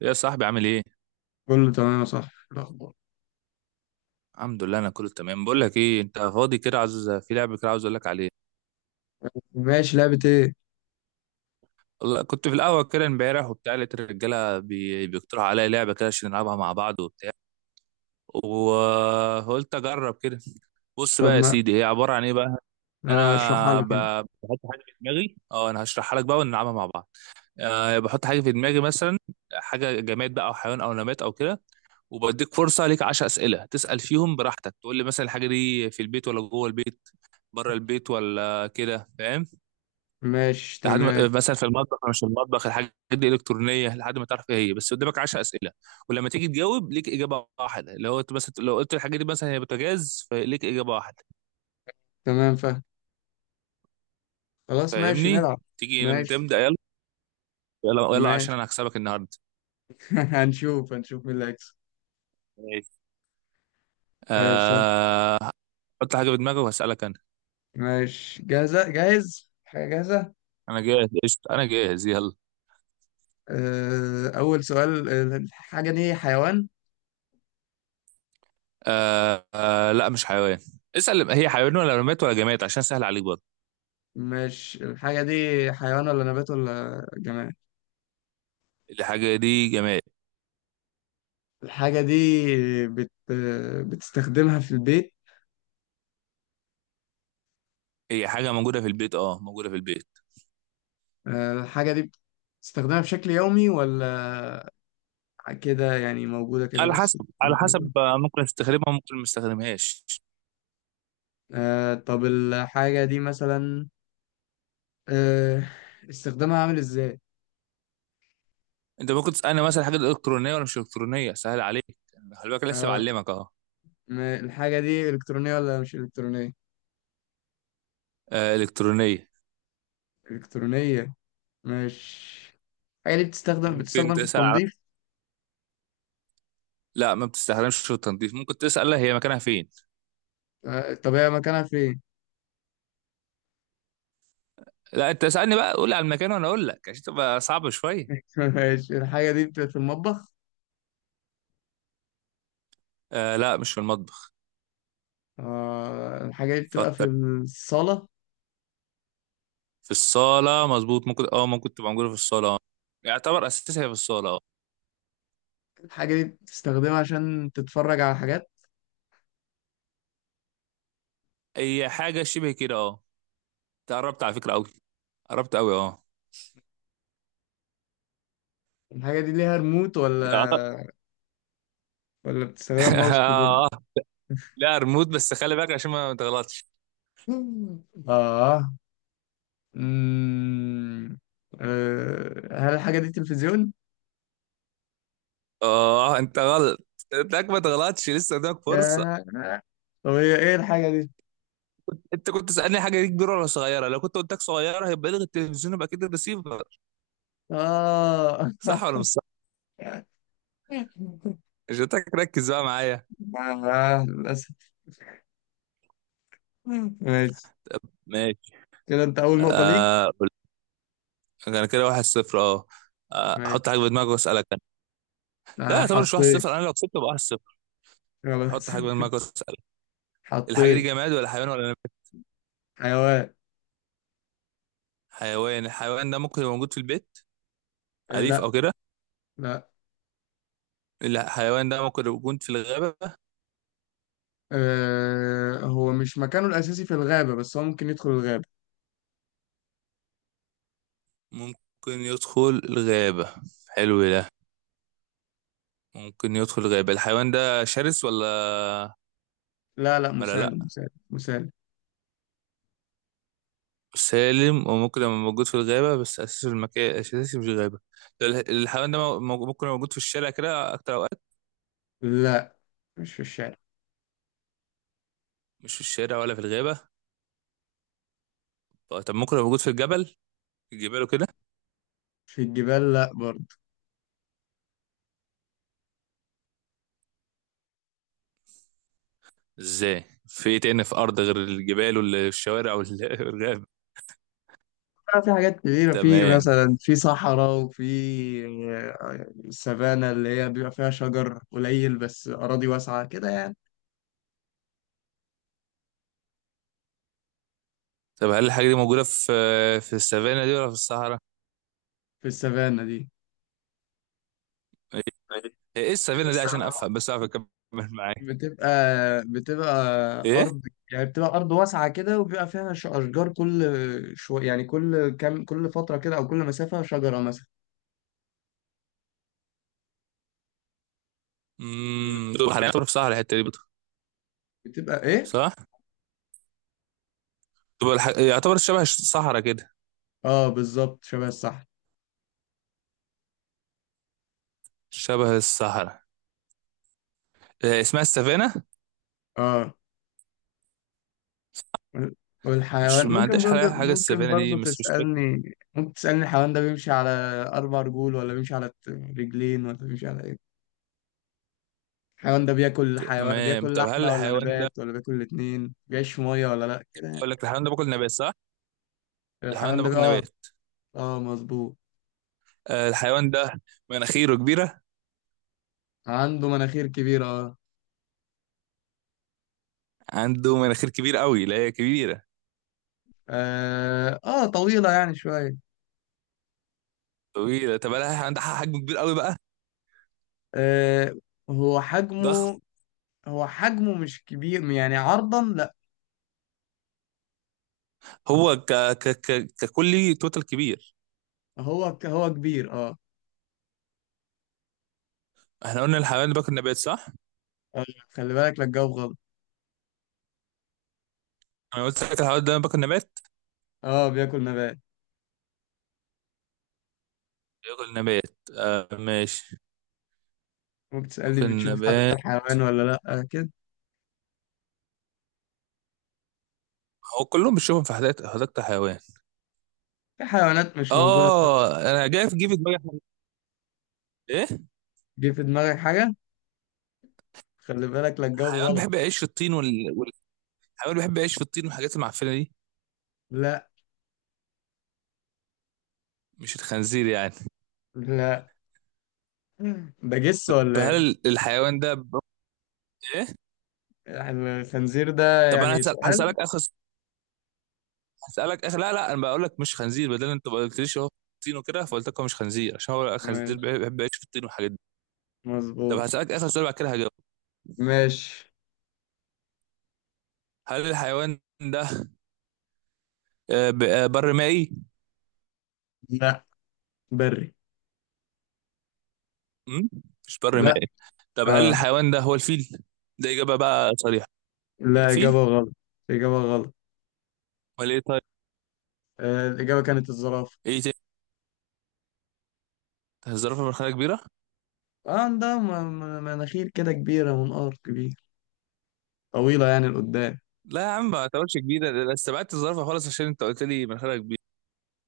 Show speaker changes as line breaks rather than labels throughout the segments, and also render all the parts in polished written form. يا صاحبي، عامل ايه؟
كله تمام يا صاحبي، إيه الأخبار؟
الحمد لله، انا كله تمام. بقول لك ايه، انت فاضي كده؟ عاوز في لعبه كده، عاوز اقول لك عليها.
ماشي. لعبة إيه؟
والله كنت في القهوه كده امبارح وبتاع، لقيت الرجاله بيقترحوا عليا لعبه كده عشان نلعبها مع بعض وبتاع. وقلت اجرب كده. بص
طب
بقى يا
ما
سيدي، هي عباره عن ايه بقى؟ ان
اشرحها
انا
لي كده.
بحط حاجه في دماغي. اه انا هشرحها لك بقى ونلعبها مع بعض. بحط حاجه في دماغي مثلا، حاجه جماد بقى او حيوان او نبات او كده. وبديك فرصه، ليك 10 اسئله تسال فيهم براحتك، تقول لي مثلا الحاجه دي في البيت ولا جوه البيت، بره البيت ولا كده، فاهم؟
ماشي،
لحد ما
تمام.
مثلا في المطبخ أو مش في المطبخ، الحاجات دي الكترونيه، لحد ما تعرف ايه هي. بس قدامك 10 اسئله. ولما تيجي تجاوب، ليك اجابه واحده. لو انت مثلا لو قلت الحاجه دي مثلا هي بوتاجاز، فليك اجابه واحده.
تمام، فاهم. خلاص، ماشي،
فاهمني؟
نلعب.
تيجي
ماشي،
نبدا، يلا. يلا يلا، عشان
ماشي.
انا هكسبك النهارده.
هنشوف هنشوف مين اللي هيكسب.
ماشي.
ماشي، يلا.
آه... حط حاجه في دماغك وهسالك انا.
ماشي. جاهز، حاجة جاهزة.
انا جاهز، قشطه، انا جاهز يلا.
أول سؤال. الحاجة دي حيوان؟
لا، مش حيوان. اسال هي حيوان ولا رماد ولا جماد، عشان سهل عليك برضه.
مش الحاجة دي. حيوان ولا نبات ولا جماد؟
الحاجه دي جماد.
الحاجة دي بت... آه، بتستخدمها في البيت؟
هي حاجة موجودة في البيت، موجودة في البيت.
الحاجة دي بتستخدمها بشكل يومي، ولا كده يعني موجودة كده
على
بس؟
حسب على حسب، ممكن تستخدمها ممكن ما تستخدمهاش.
طب الحاجة دي مثلا، آه استخدامها عامل ازاي؟
انت ممكن تسألني مثلا حاجة إلكترونية ولا مش إلكترونية، سهل عليك. يعني خلي بالك، لسه
آه
بعلمك اهو.
الحاجة دي إلكترونية ولا مش إلكترونية؟
إلكترونية.
إلكترونية. مش. الحاجة دي بتستخدم
ممكن
بتستخدم في
تسأل على.
التنظيف؟
لا، ما بتستخدمش في التنظيف. ممكن تسأل هي مكانها فين.
طب هي مكانها فين؟
لا، انت اسألني بقى، قول لي على المكان وانا اقول لك، عشان تبقى صعبة شوية.
ماشي، الحاجة دي بتبقى في المطبخ؟
آه، لا، مش في المطبخ.
الحاجة دي بتبقى في
فكر.
الصالة؟
في الصالة، مظبوط. ممكن تبقى موجودة في الصالة اه يعتبر أساسها في الصالة اه
الحاجة دي بتستخدمها عشان تتفرج على حاجات؟
هي حاجة شبه كده اه قربت على فكرة، قوي. قربت قوي اه
الحاجة دي ليها ريموت، ولا
أعت-
ولا بتستخدمها بماوس كيبورد؟
اه. لا، ريموت، بس خلي بالك عشان ما تغلطش.
اه. مم. هل الحاجة دي تلفزيون؟
اه، انت غلط. انتك ما تغلطش، لسه قدامك فرصة.
ياه! طب هي ايه الحاجة دي؟
انت كنت تسألني حاجة دي كبيرة ولا صغيرة؟ لو كنت قلت لك صغيرة هيبقى لغي التلفزيون، يبقى كده الريسيفر.
اه.
صح ولا مش صح؟ مش هتك ركز بقى معايا.
للأسف. ماشي.
ماشي.
كده انت أول نقطة ليك.
آه انا كده واحد صفر اه حط حاجة
ماشي.
في دماغك واسألك انا. لا، يعتبر مش واحد
حطيت.
صفر، انا لو كسبت يبقى واحد صفر. حط
خلاص.
حاجة في دماغك واسألك. الحاجة دي
حطيت.
جماد ولا حيوان ولا نبات؟
حيوان.
حيوان. الحيوان ده ممكن يبقى موجود في البيت؟ أليف
لا.
أو كده؟
لا.
الحيوان ده ممكن لو كنت في الغابة؟
هو مش مكانه الأساسي في الغابة، بس هو ممكن يدخل الغابة.
ممكن يدخل الغابة. حلو ده. ممكن يدخل الغابة. الحيوان ده شرس ولا؟
لا، لا،
ولا
مسالم
لأ؟
مسالم مسالم.
سالم. وممكن لما موجود في الغابة بس أساسي في المكان أساسي مش الغابة. الحيوان ده ممكن يبقى موجود في الشارع كده أكتر أوقات؟
لا، مش في الشارع.
مش في الشارع ولا في الغابة؟ طب، ممكن يبقى موجود في الجبل؟ في الجبال وكده؟
في الجبال، لا برضه.
ازاي، في ايه تاني في أرض غير الجبال والشوارع والغابة؟
بقى في حاجات كتيرة، في
تمام.
مثلا، في صحراء وفي السافانا اللي هي بيبقى فيها شجر قليل، بس أراضي واسعة كده يعني.
طب هل الحاجة دي موجودة في السافانا دي ولا في الصحراء؟
في السافانا دي.
إيه السفينه دي؟ عشان افهم بس اعرف اكمل. معاك.
بتبقى بتبقى
ايه؟
أرض، يعني بتبقى أرض واسعة كده، وبيبقى فيها أشجار كل شوية، يعني كل كام، كل فترة كده، أو كل مسافة شجرة مثلا.
دول حاليا يعتبر في صحراء، الحته دي بطل.
بتبقى إيه؟
صح. دول يعتبر شبه الصحراء كده.
بالظبط، شبه.
شبه الصحراء. إيه اسمها السفينه؟
الصح. وال-
مش،
والحيوان
ما
ممكن
عندهاش
برضه
حاجه، حاجه
ممكن
السفينه دي
برضه
مش سسبكت.
تسألني. ممكن تسألني، الحيوان ده بيمشي على أربع رجول، ولا بيمشي على رجلين، ولا بيمشي على إيه؟ الحيوان ده
تمام.
بياكل
طب هل
لحمة ولا
الحيوان ده؟
نبات ولا بياكل الاتنين، بيعيش في مية ولا لأ، كده يعني.
اقول لك الحيوان ده باكل نبات، صح؟ الحيوان
الحيوان
ده
ده
باكل
اه.
نبات.
اه، مظبوط.
آه، الحيوان ده مناخيره كبيره.
عنده مناخير كبيرة، اه.
عنده مناخير كبيره قوي؟ لا، هي كبيره.
اه. طويلة يعني شوية.
طويله. طب هل الحيوان ده حجم كبير قوي بقى؟
آه هو
ضخم.
حجمه هو حجمه مش كبير يعني، عرضا لأ.
هو ك... ك... ك... ككلي توتال كبير.
هو كبير، اه.
احنا قلنا الحيوان ده باكل نبات، صح؟
آه، خلي بالك لا تجاوب غلط.
انا قلت لك الحوار ده باكل نبات.
اه، بياكل نبات.
باكل نبات، ماشي.
وبتسألني،
باكل
بتشوفه في حديقة
نبات.
الحيوان ولا لأ، كده.
هو كلهم بتشوفهم في حديقة الحيوان.
في حيوانات مش موجودة.
اه، انا جاي في جيب في دماغي حاجة. ايه؟
جه في دماغك حاجة؟ خلي بالك لا تجاوب
حيوان
غلط.
بيحب يعيش في الطين والحيوان بيحب يعيش في الطين والحاجات المعفنة دي.
لا.
مش الخنزير يعني؟
لا، ده جس
طب
ولا ايه؟
هل الحيوان ده ايه؟
يعني، الخنزير ده
طب انا
يعني سؤال.
هسألك اخر هسألك اخر. لا لا، انا بقول لك مش خنزير، بدل انت ما قلتليش هو الطين وكده، فقلت لك هو مش خنزير، عشان هو الخنزير
ماشي،
بيحب يعيش في الطين والحاجات دي. طب
مظبوط.
هسألك اخر سؤال بعد كده هجاوب.
ماشي.
هل الحيوان ده؟ بر مائي؟
لا، بري.
مم؟ مش بر
لا.
مائي؟ طب هل
اه.
الحيوان ده هو الفيل؟ ده إجابة بقى صريحة.
لا،
فيل؟
إجابة غلط. إجابة غلط.
ولا إيه؟ طيب.
الإجابة كانت الزرافة.
إيه تاني؟ الزرافة مناخيرها كبيرة؟
اه، ده مناخير كده كبيرة، منقار كبير، طويلة يعني لقدام.
لا يا عم، ما اعتبرش كبيرة ده، أنا استبعدت الزرافة خالص عشان أنت قلت لي مناخيرها كبيرة.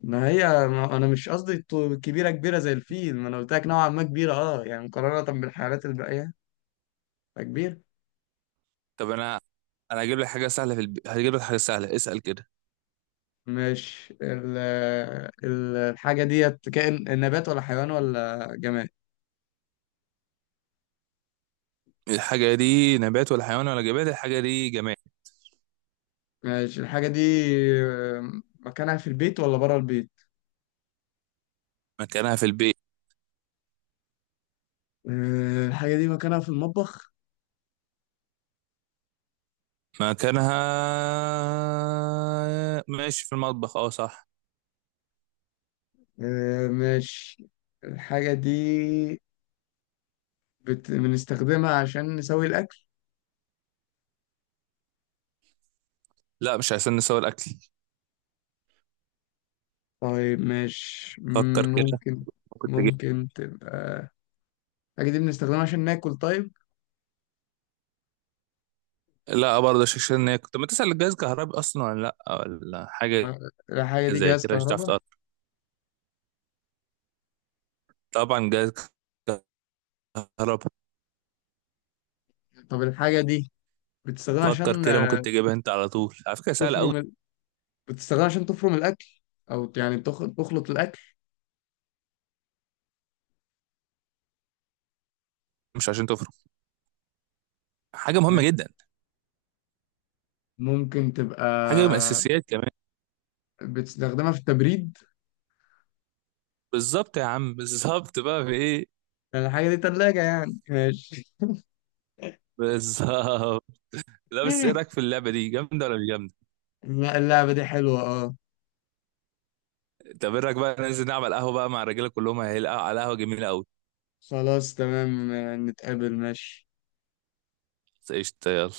ما هي، ما انا مش قصدي كبيره كبيره زي الفيل، ما انا قلت لك نوعا ما كبيره اه، يعني مقارنه بالحيوانات الباقيه. فكبير.
طب أنا هجيب لك حاجة سهلة في هجيب لك حاجة سهلة، اسأل كده.
مش ال ال- الحاجه ديت كائن، نبات ولا حيوان ولا جماد؟
الحاجة دي نبات ولا حيوان ولا جماد؟ الحاجة دي جماد.
ماشي. الحاجه دي، آه، مكانها في البيت ولا بره البيت؟
مكانها في البيت.
الحاجه دي مكانها في المطبخ؟
مكانها، ماشي، في المطبخ، اه، صح.
ماشي. الحاجه دي بنستخدمها عشان نسوي الاكل؟
لا، مش عشان نسوي الأكل.
طيب، مش
فكر كده.
ممكن.
كنت.
ممكن تبقى. الحاجة دي بنستخدمها عشان ناكل؟ طيب.
لا برضه، شكشنة كنت بتسأل الجهاز كهربي أصلا ولا لأ ولا حاجة؟
آه، الحاجة دي
زي
جهاز
كده مش هتعرف
كهرباء؟
تقرب. طبعا جهاز كهرباء.
طب الحاجة دي بتستخدمها
فكر
عشان
كده، ممكن تجيبها أنت على طول، على فكرة سهلة أوي.
تفرم ال... بتستخدمها عشان تفرم الأكل، أو يعني تخلط الأكل.
مش عشان تفرق. حاجة مهمة
آه،
جدا.
ممكن تبقى
حاجة من الأساسيات كمان.
بتستخدمها في التبريد؟
بالظبط يا عم، بالظبط بقى في إيه؟
الحاجة دي تلاجة يعني؟ ماشي.
بالظبط. لا، بس إيه رأيك في اللعبة دي، جامدة ولا مش جامدة؟
لا، اللعبة دي حلوة، اه.
طب إيه رأيك بقى ننزل نعمل قهوة بقى مع الرجالة، كلهم هيلقوا على قهوة جميلة أوي.
خلاص، تمام. نتقابل، ماشي.
قشطة، يلا.